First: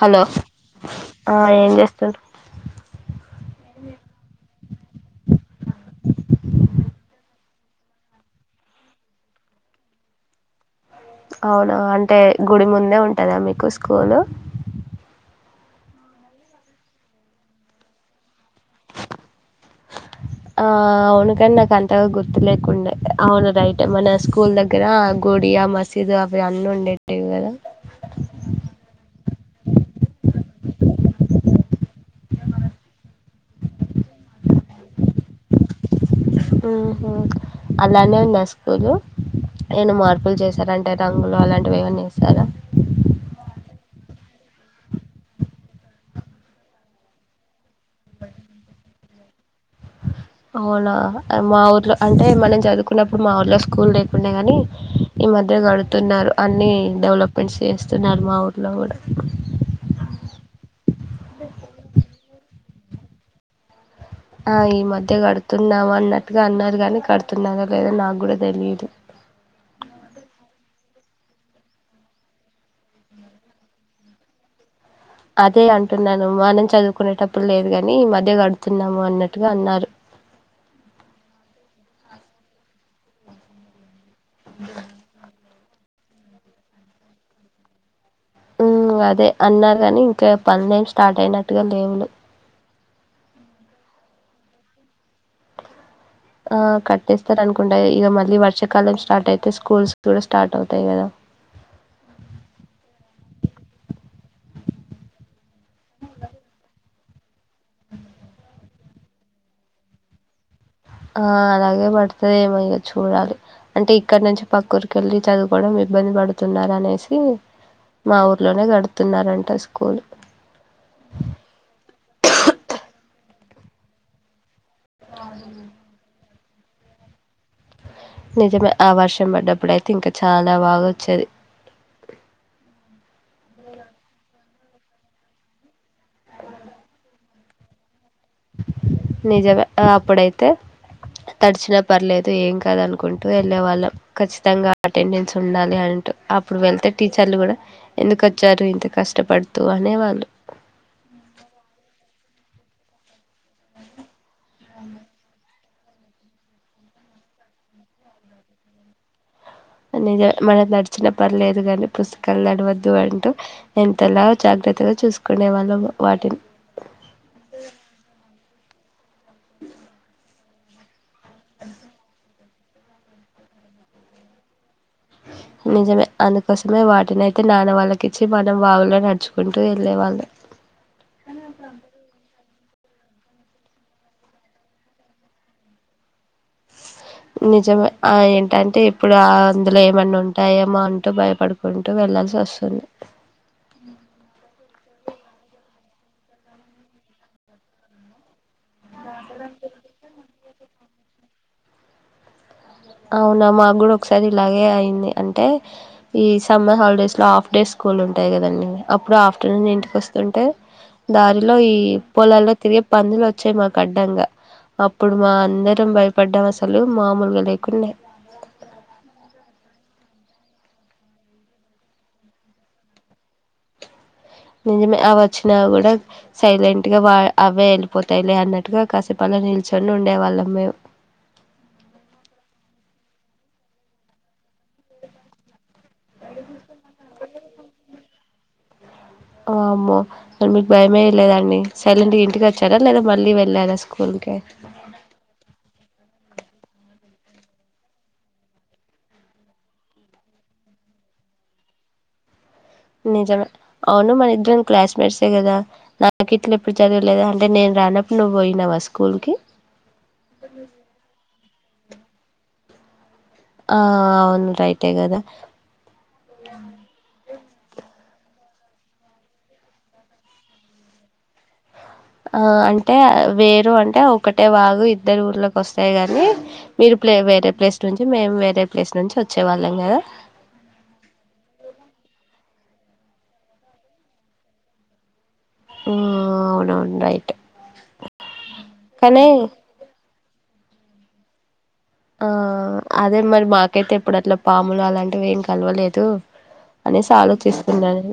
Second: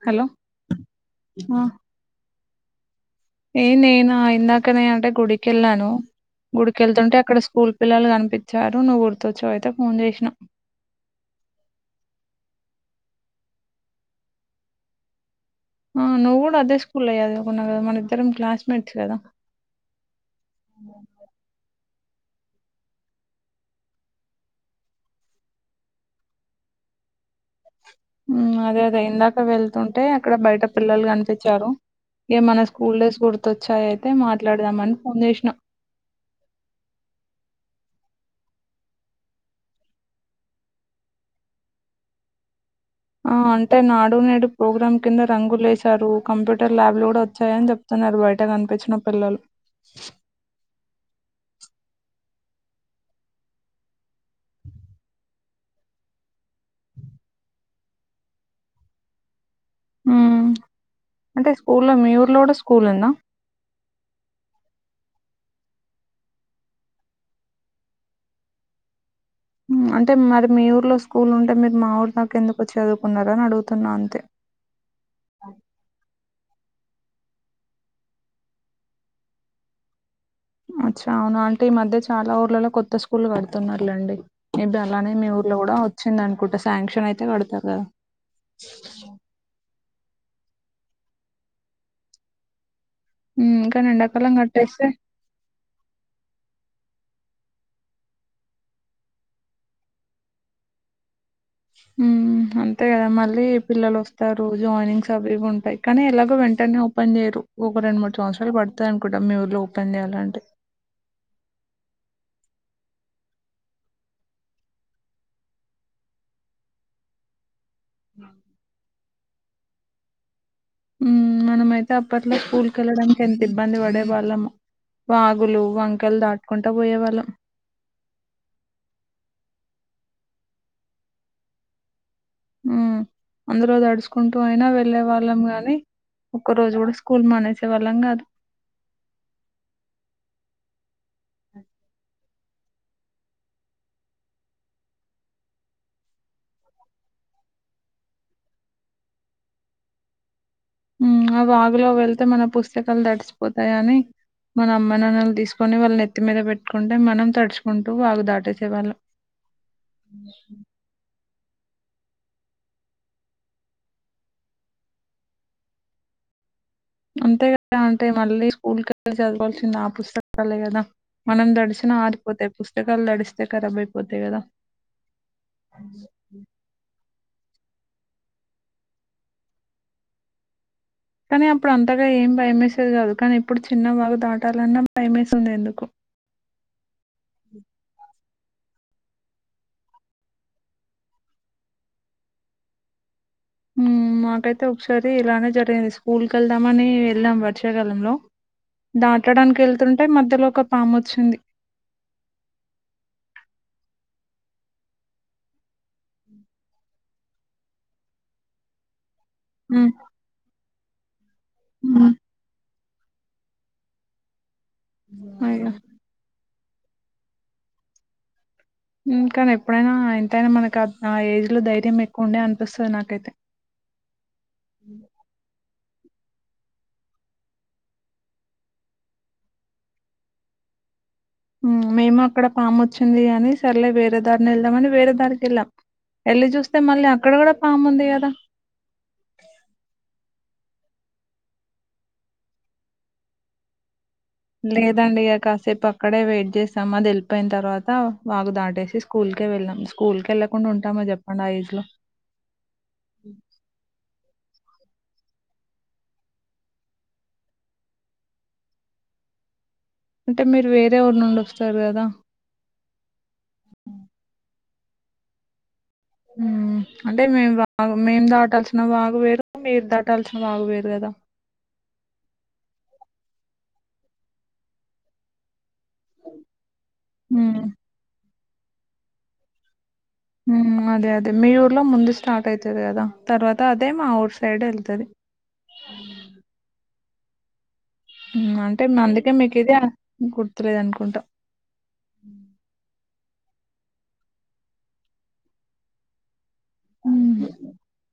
Hello ఆహ్ ఆ ఏం జెస్తాడు ఏ నేనా ఇందాక్ ఇక్కనేే అంటే గుడికెళ్ళాను గుడికెళ్తుంటే అక్కడ స్కూల్ పిల్లలు గనిపించారు నువ్వు గుర్తుచ్చావ్ అయితే ఫోన్ జెసినా అవును అంటే గుడి ముందే ఉంటుంద మీకు స్కూలు ఆహ్ నువ్వ్ గూడా అదే స్కూల్లో చదువుకున్నావ్ గద మన ఇద్దరం క్లాస్. ఆహ్ అవును కానీ నాకు అన్ గుర్తు లేకుండె అవును రైటె మన స్కూల్ దగ్గర గుడి ఆ మసీదు అవి అన్నీ ఉండేట్టివి గదా. అదే అదే ఇందాక వెళ్తుంటే అక్కడ బయట పిల్లలు కనిపించారు ఇగ మన స్కూల్ డేస్ గుర్తొచ్చాయ్ అయితే మాట్లాడదామని ఫోన్ జేస్నా. మ్మ్ హుఅలానే ఉందా స్కూలు ఏఅన్న మార్పులు చేశార అంటే రంగులు అలాంటివి ఏవన్న ఎసార. ఆహ్ అంటే నాడు నేడు ప్రోగ్రామ్ కింద రంగు లేసారు కంప్యూటర్ ల్యాబ్లు గూడా వచ్చాయని చెప్తున్నారు బయట కనిపించిన పిల్లలు. అవునా అ మా ఊర్లో అంటే మనం చదువుకున్నప్పుడు మా ఊళ్లో స్కూల్ లేకుండె గానీ ఈ మధ్య గడుతున్నారు అన్నీ డెవలప్మెంట్స్ చేస్తున్నారు మా ఊర్లో గూడా. మ్మ్ అంటే స్కూల్లో మీ ఊర్లో గూడా స్కూల్ ఉందా. ఆ ఈ మధ్య కడుతున్నాము అన్నట్టుగా అన్నారు కాని కడుతున్నారా లేదా నాకు గూడా తెలిదు. మ్మ్ అంటే మరి మీ ఊర్లో స్కూల్ ఉంటే మీరు మా ఊర్లో ఎందుకు వచ్చి చదువుకున్నారు అని అడుగుతున్నా అంతే. అదే అంటున్నాను మనం చదువుకునేటప్పుడు లేదు గాని ఈ మధ్య గడుతున్నాము అన్నట్టుగా అన్నారు. అచ్చా అవునా అంటే ఈ మధ్య చాలా ఊర్లలో కొత్త స్కూళ్లు గడుతున్నార్లెండి. ఏమిటి అలానేే మీ ఊ లోడ వచ్చింది అనుకుంట శాంక్షన్ అయితే గడతారు గదా. హ్మ్ అదే అన్నర్ గాని ఇంకా పని ఏం స్టార్ట్ అయినట్టుగా లేవు లే హ్మ్ కాని ఎండకాలం గట్టేస్తే ఆహ్ కట్టేస్తారు అనుకుంటా ఇగ మళ్ళీ వర్షాకాలం స్టార్ట్ అయితే స్కూల్స్ కూడా స్టార్ట్ అవుతాయి గదా. హ్మ్ అంతే కదా మళ్ళీ పిల్లలు వస్తారు జాయినింగ్స్ అవి ఇవి ఉంటాయ్ కానీ ఎలాగో వెంటనే ఓపెన్ జెయరు ఒక రెండు మూడు సంవత్సరాలు పడుతాయి అనుకుంటాం మీ ఊర్లో ఓపెన్ జెయాలంటే. ఆహ్ అలాగే పడుతదేమో ఇగ చూడాలి అంటే ఇక్కడ నుంచి పక్కరుకి ఎళ్ళి చదువుకోడం ఇబ్బంది పడుతున్నారు అనేసి. మా ఊర్లోనే గడుతున్నారండి ట స్కూల్ హ్మ్ మనమైతే అప్పట్లో స్కూల్ కెళ్ళడానికి ఎంత ఇబ్బంది బడే వాళ్ళమొ. వాగులు వంకల్ దా కొంట పోయేవాళ్ళం నిజమే ఆ వర్షం పడ్డప్పుడు అయితే ఇంకా చాలా బాగా వచ్చేది హ్మ్ అందులో తడుచుకుంటూ అయినా వెళ్ళే వాళ్ళం గాని ఒక్క రోజు కూడా స్కూల్ మానేసే వాళ్ళం కాదు నిజమే అప్పుడైతే తడిచినా పర్లేదు ఏం కాదు అనుకుంటూ వెళ్ళే వాళ్ళం ఖచ్చితంగా అటెండెన్స్ ఉండాలి అంటూ అప్పుడు వెళ్తే టీచర్లు కూడా ఎందుకు వచ్చారు ఇంత కష్టపడుతూ అనే వాళ్ళు హ్మ్ ఆ వాగులో వెళ్తే మన పుస్తకాలు తడిచిపోతాయని మన అమ్మ నాన్న తీసుకు కొని వాళ్ళ నేత్తి మీద పెట్టుకుంటే మనం తడుచుకుంటూ వాగు దాటేసేవాళ్ళం నిజం మనం తడిచిన పర్లేదు అ కాని పుస్తకాలు తడవద్దు అంటూ ఎంతలా జాగ్రత్తగా చూసుకునే వాళ్ళం వాటిని అంతే కదా అంటే మళ్ళీ స్కూల్ కెళ్ళి చదవాల్సింది ఆ పుస్తకాలే కదా మనం తడిచిన ఆర్ పోతే పుస్తకాలు తడిస్తే కారబైపోతాయి కదా నిజమే అందుకోసమే వాటిని నాన్న వాళ్ళకి ఇచ్చి మనం వాగులో నడుచుకుంటూ వెళ్ళే వాళ్ళు కానీ అప్పుడు అంతగా ఏం భయమే సేది కాదు కానీ ఇప్పుడు చిన్న వాగు దాటాలన్నా భయమేస్తుంది ఎందుకో నిజమే ఆ ఎన్ ఏంటే ఇప్పుడు అందులో ఏమన్నా ఉంటాయేమో అంటూ భయపడుకుంటూ వెళ్లాల్సి వస్తుంది హ్మ్ మాకఐతే అయితే ఒకసారి ఇలానే జరిగింది స్కూల్ కి వెళ్దామని వెళ్లాం వర్షాకాలంలో దాటడానికి వెళ్తుంటే మధ్యలో ఒక పాము వచ్చింది అవునా మాకు కూడా ఒకసారి ఇలాగే అయింది అంటే ఈ సమ్మర్ హాలిడేస్ లో హాఫ్ డేస్ స్కూల్ ఉంటాయి కదండి అప్పుడు హాఫ్ మ్మ్ ఇంటికి వస్తుంటే దారిలో ఈ మ్మ్. పొలాల్లో తిరిగే పందులు వచ్చాయి మాకు అడ్డంగా అప్పుడు మా అయ్యో అందరం భయపడ్డాం అస సలు మామూలుగై కున్ని కానీ ఎప్పుడైనా ఎంతైనా మనకు ఆ ఏజ్ లో ధైర్యం ఎక్కువ ఉండే అనిపిస్తుంది నాకైతే నిజమే ఆ వచ్చినా కూడా సైలెంట్ గా వా అవే వెళ్ళిపోతాయిలే అన్నట్టుగా కాసేపల నిల్చొని ఉండే వాళ్ళం మేము మేము అక్కడ పాము వచ్చింది అని సర్లే వేరే దారిని వెళ్దామని వేరే దారికి వెళ్ళాం వెళ్ళి చూస్తే మళ్ళీ అక్కడ కూడా పాము ఉంది కదా వామ్మో మీకు భయమే లేదండి సైలెంట్ ఇంటికి వచ్చారా లేద మళ్ళీ వెళ్ళారా స్కూల్ లేదండి ఇగ కాసేపు అక్కడే వే చేస్తాం అది వెళ్ళిపోయిన తర్వాత వాకు దాటేసి స్కూల్క వెళ్ళాం స్కూల్ క వెళ్ళకుండా ఉంటామా చెప్పండి ఆ ఏజ్ లో నిజమే అవును మన ఇద్దరం క్లాస్ మేట్సే కదా నాకు ఇట్లా ఎప్పుడు చదవలేదా అంటే నేను రానప్పుడు నువ్వు పోయినావా స్కూల్ కి అంటే మీరు వేరే ఊరి నుండి వస్తు సర కదా ఆ అవును రైట్ ట్టే కదా ఉమ్ అంటే మేము బాగా మేం దాటాల్సిిన సనా వాగ వేరుగా మీరు ద టల్సిన వాగ వేరుగాదా ఆ అంటే వేరు అంటే ఒకటే వాగు ఇద్దరు ఊళ్ళ కి వస్తాయి కాని మీరు ప్లే వేరే మ్మ్ ప్లేస్ నుంచి మేము వేరే అే ప్లేస్ నుంచి వచ్చేవాళ్ళం కదా మ్ అదే అదే మీ ఊర్లో ముందు స్టార్ట్ అవుతుది కదా తర్వాత అదే మా ఊరు సైడ్ వెళ్తుది ఆ అవునవును రయి అంటే అందుకే మీకు ఇది గుర్తులేదు అనుకుంటా ఆ అ అదే మరి మాకైతే ఇప్పుడు అట్లా పాములు అలాంటివి ఏం కలవలేదు అనేసి ఆలోచిస్తున్నాను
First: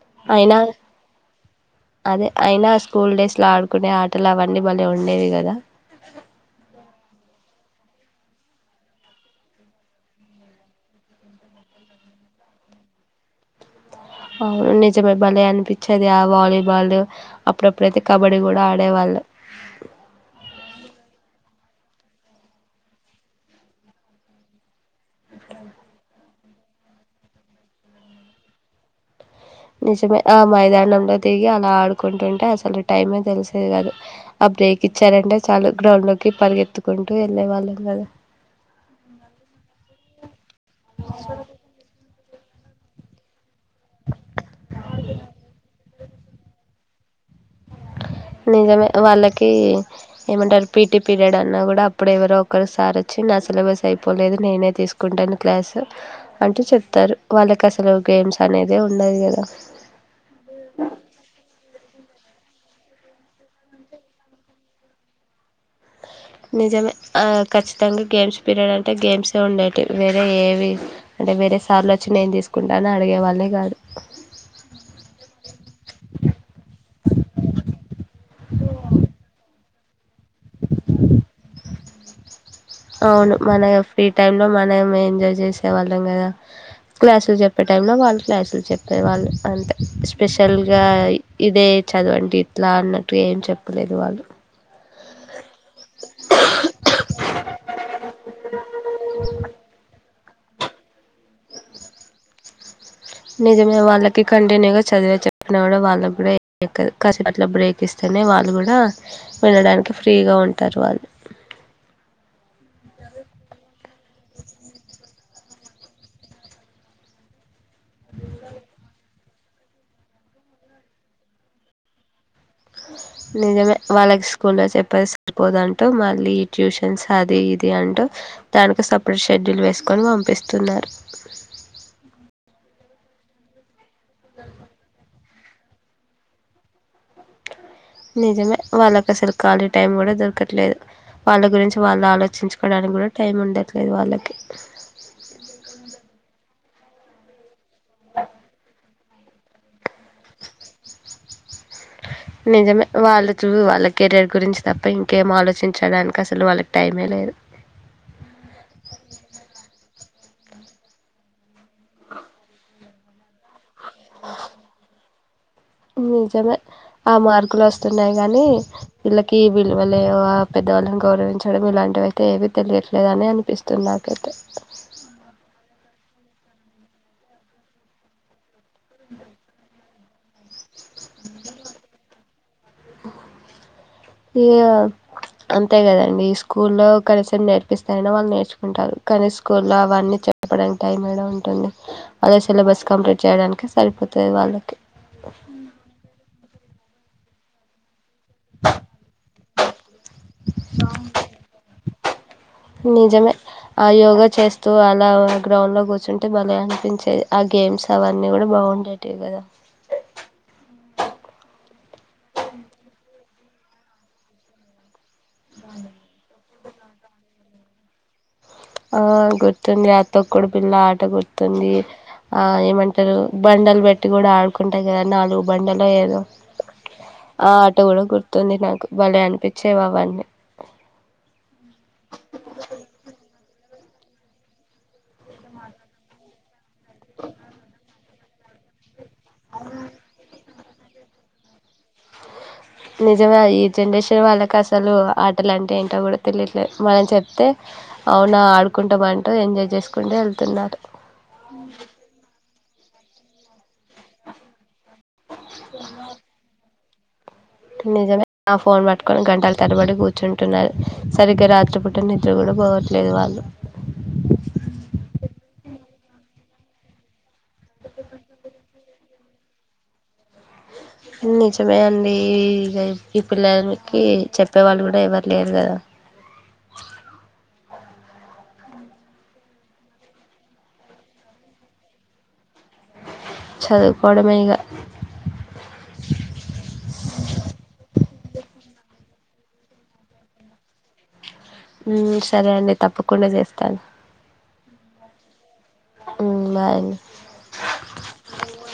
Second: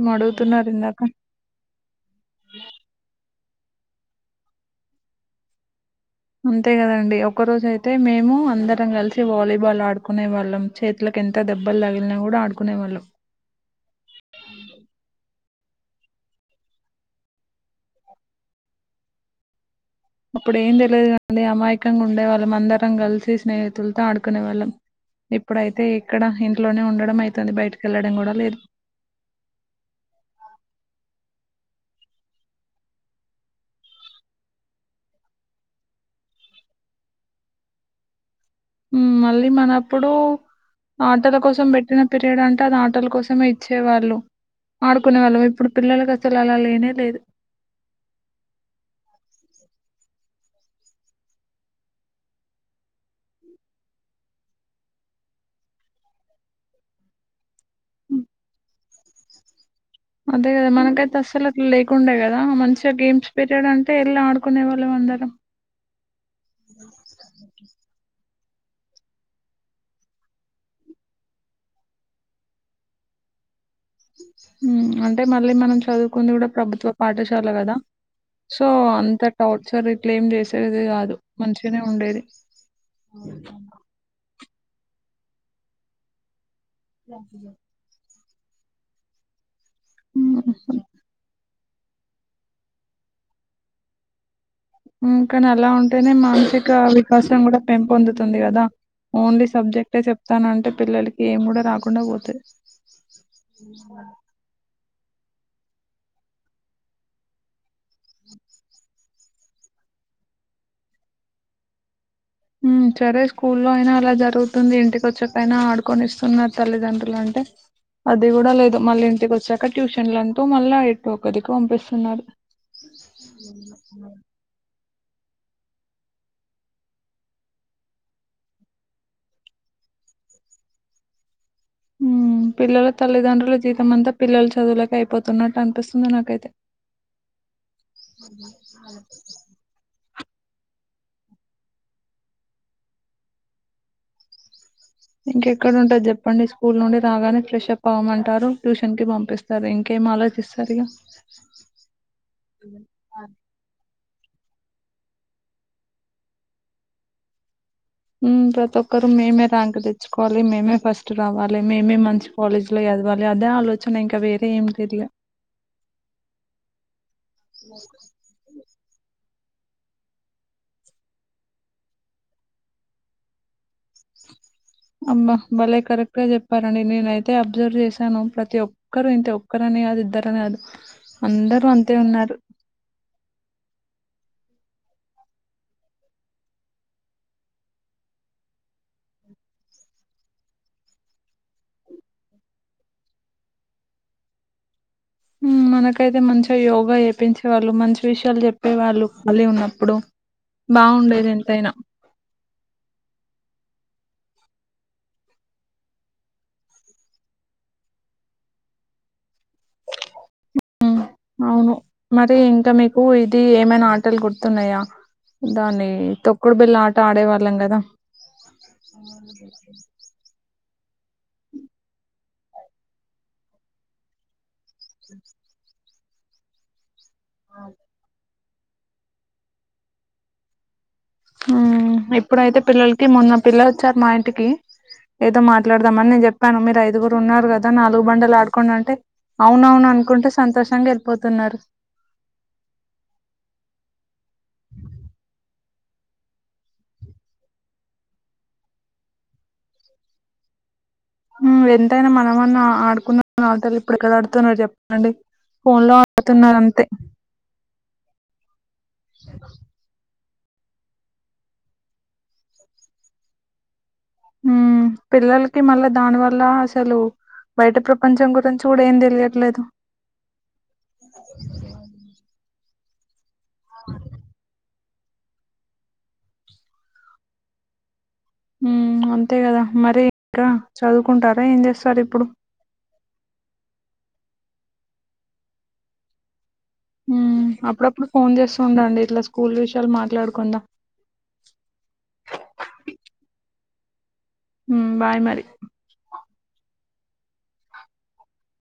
మ్మ్ అయినా అడుగుతున్నారు ఇందాక అదే అయినా స్కూల్ డేస్ అట్లా ఆడుకునే ఆటలు అవన్నీ మళ్ళీ ఉండేవి కదా అంతే కదండి ఒకరోజ అైతే మేము అందరం కలిసి వాలీబాల్ ఆడుకునే వాళ్ళం చేతులకు ఎంత దెబ్బలు తగిలినా కూడా ఆడుకునే వాళ్ళం అవును నిజమే బల అని పిచ్చేది వాలీబాల్ అప్పుడప్పుడైతే కబడ్డీ కూడా ఆడేవాళ్ళు అప్పుడు ఏం తెలియదు కాండి అమాయకంగా ఉండే వాళ్ళం అందరం కలిసి స్నేహితులతో ఆడుకునే వాళ్ళం ఇప్పుడైతే ఇక్కడ ఇంట్లోనే ఉండడం అయితుంది బయటికెళ్ళడం కూడా లేదు నిజమే ఆ మైదాంనం లో దిగి ఆ ఆడుకుంటుంటే అసలు టైమే తెలిసేది కాదు ఆ బ్రేక్ ఇచ్చారంటే చాలు గ్రౌండ్ లోకి పరిగెత్తుకుంటూ వెళ్ళే వాళ్ళం కదా మళ్ళీ మనప్పుడు ఆటల కోసం పెట్టిన పి డంటే అది ఆటల కోసమే ఇచ్చేవాళ్ళు ఆడుకునే వాళ్ళం ఇప్పుడు పిల్లలకి అసలు అలా లేనే లేదు నిజమే వాళ్ళకి ఏమంటారు పీటీ పీరియడ్ అన్నా కూడా అప్పుడు ఎవరో ఒకరుసారి వచ్చి నా సిలబస్ అయిపోలేదు నేనే తీసుకుంటాను క్లాస్ అంటూ చెప్తారు వాళ్ళకి అసలు హ్మ్, గేమ్స్ అనేదే ఉండదు కదా అదే కదా మనకైతే అస్సలు అట్లా లేకుండే కదా మంచి గేమ్స్ పీరియడ్ అంటే ఎల్లా ఆడుకునే వాళ్ళం అందరం నిజమే ఆ ఖచ్చితంగా గేమ్స్ పీరియడ్ అంటే గేమ్సే ఉండేటివి వేరే ఏవి అంటే వేరే సార్లొచ్చి నేను తీసుకుంటా అని అడిగేవాళ్ళే కాదు. మ్మ్ అంటే మళ్ళీ మనం చదువుకుంది కూడా ప్రభుత్వ పాఠశాల కదా. సో అంత టార్చర్ ఇ ట్లేమ్ చేసేది గాదు మంచి గనే ఉండేది. అవును మన ఫ్రీ టైమ్ లో మ నం ఎంజాయ్ చేసేవాళ్ళం గదా. క్లాసులు చెప్పే టైమ్ లో వాళ్ళు క్లాసులు చెప్పేవాళ్లు అంతే. హ్మ్, స్పెషల్గా ఇదే చదవండి ఇట్లా అన్నట్టు ఏం చెప్పలేదు వాళ్ళు. మ్ కాని అలా ఉంటేనే మానసిక వికాసం కూడ పెంపొందుతుంది కదా. ఓన్లీ సబ్జెక్టే చెప్తానంటే పిల్లలకి ఏం గూడ రాకుండా పోతది. నిజమే వాళ్ళకి కంటిన్యూగా చదివే చెప్పిన గూడ వాళ్ళకు గూడ ఏం ఎక్కదు కాసేపు అట్లా బ్రేక్ ఇస్తేనే వాళ్ళు గూడా వెళ్ళడానికి ఫ్రీగా ఉంటారు వాళ్ళు. మ్ సరే స్కూల్లో అయినా అలా జరుగుతుంది, ఇంటిక వచ్చాకైనా ఆడుకొనిస్తున్నారు తల్లిదండ్రులు అంటే, అది కూడ లేదు మళ్ళి ఇంటికొ చ్చాక ట్యూషన్లంటూ మళ్ళ ఎటో ఒకదిక్కు పంపిస్తున్నారు. నిజమే వాళ్ళకి స్కూల్ లో చెప్ స్ట్రెస్ సరిపోదు అంటూ మళ్ళీ ట్యూషన్స్ అది ఇది అంటూ దానికి సపరేట్ షెడ్యూల్ వేసుకొని పంపిస్తున్నారు. మ్మ్ పిల్లల తల్లిదండ్రులు జీ తమంత పిల్లలు చదువులకే అయిపో తున్నట్టు అనిపిస్తుంది నాకైతే! నిజమే వాళ్ళకసలు కాలీ టైమ్ గూడ దొ క్కట్లేదు వాళ్ళ గురించి వాళ్ళు ఆలోచించుకోడానికి కూడ టైం ఉండట్లేదు వాళ్ళకే ఇంకెక్కడ ఉంటది చెప్పండి. స్కూల్ నుండి రాగానే ఫ్రెషప్ అవమంటారు, ట్యూషన్ కి పంపిస్తారు. ఇంకేం ఆలోచిస్తారు ఇగ నిజమే వాళ్ళు చూ వాళ్ళ కెరీయర్ గురించి తప్ప ఇంకేం ఆలోచించడానికి అసలు వాళ్ళకి టైమే లేదు. మ్మ్ ప్రతి ఒక్కరు మేమే ర్యాంక్ తెచ్చుకోవాలి, మేమే ఫస్ట్ రావాలి, మేమే మంచి కాలేజ్ లో చదవాలి, లే అదే ఆలోచన ఇంక వేరే ఏం తెలిలే నిజమే ఆ మార్కులు వస్తున్నాయి గాని, వీళ్ళకి విలువలేవా పెద్దవాళ్ళని గౌరవించడం, ఇలాంటివైతే ఏవీ తెలియట్లేదు అని అనిపిస్తుంది నాకైతే! ప్పానండి నేను అయితే అబ్జర్వ్ చేశాను ప్రతి ఒ క్కరు ఇంతే ఒక్కరని కాదు ఇ అందర కాదు అందరూ అంతే ఉన్నారు ఇ అంతే కదండి ఈ స్కూల్లో కనీసం నేర్పిస్తా అయినా వాళ్ళు నేర్చుకుంటారు కానీ స్కూల్లో అవన్నీ చెప్పడానికి టైం యాడ ఉంటుంది వాళ్ళ సిలబస్ కంప్లీట్ చేయడానికి సరిపోతుంది వాళ్ళకి మనకైతే మంచిగా యోగ్ యోగ వేపించే వాళ్ళు మంచి విషయాలు చెప్పే వాళ్ళు ఖాళీ ఉన్నప్పుడు బాగుండేది ఎంతైనా నిజమే ఆ యోగా చేస్తూ అలా గ్రౌండ్ లో కూర్చుంటే బలే అనిపించేది ఆ గేమ్స్ అవన్నీ కూడా బాగుండేటివి కదా అవును మరి ఇంకా మీకు ఇది ఏమైనా ఆటలు గుర్తున్నాయా దాన్ని తొక్కుడు బిల్ళ ఆట ఆడేవాళ్ళం కదా ఆ గుర్తుంది అ తొక్ తో కుడు పిల్ల ఆట గుర్తుంది ఆ ఏమంటారు బండలు పెట్టి కూడా ఆ కుంటాయ్ కదా నాలుగు బండలు ఏదో ఆ ఆట కూడా గుర్త తుంది నాకు భలే అనిపిచేవి అవన్నీ మ్మ్ ఎప్పుడైతే పిల్లలకి మొన్న పిల్ల సార్ మా ఇంటికి ఏదో మాట్లాడదామని నేను చెప్పాను మీరు ఐదుగురు ఉన్నారు కదా నాలుగు బండలు ఆడుకోండి అంటే అవున్ అవును అనుకుంటే సంతోషంగా వెళ్ళిపోతున్నారు నిజమే ఈ జనరేషన్ వాళ్ళకి అసలు ఆటలు అంటే ఏంటో కూడా తెలియట్లే మనం చెప్తే అవునా ఆడుకుంటాం అంటూ ఎంజాయ్ చేసుకుంటే వెళ్తున్నారు ఎంతైనా మనమన్న ఆడు కూన అవతలి [unintelligible] ఇపుడూ ఎక్కడ ఆడుతున్నారు చెప్పండి ఫోన్ లో ఆడుతున్నారు అంతే నిజమే ఆ ఫోన్ పట్ కొని గంటలు తరబడి కూర్చు కూర్చుంటున్నారు సరిగ్గా రాత్రి పుట్టిన నిద్ర కూడా పోవట్లేదు వాళ్ళు హ్మ్ పిల్లలకి మళ్ళా దానివల్ల అసలు బయట ప్రపంచం గురించి కూడా ఏం తెలియట్లేదు నిజమే అండి ఇ ఈ పిల్లలకి చెప్పేవాళ్ళు కూడా ఎవరు లేరు కదా మ్మ్ అంతే కదా మరి ఇంకా చదువుకుంటారా ఏం చేస్తారు ఇప్పుడు? చదువుకోవడమే ఇక మ్మ్ అప్పుడప్పుడు ఫోన్ చేస్తూ ఉండండి ఇట్లా స్కూల్ విషయాలు మాట్లాడకుండా సరే అండి తప్పకుండా చేస్తాను బాయ్ మరి అ [inaudible]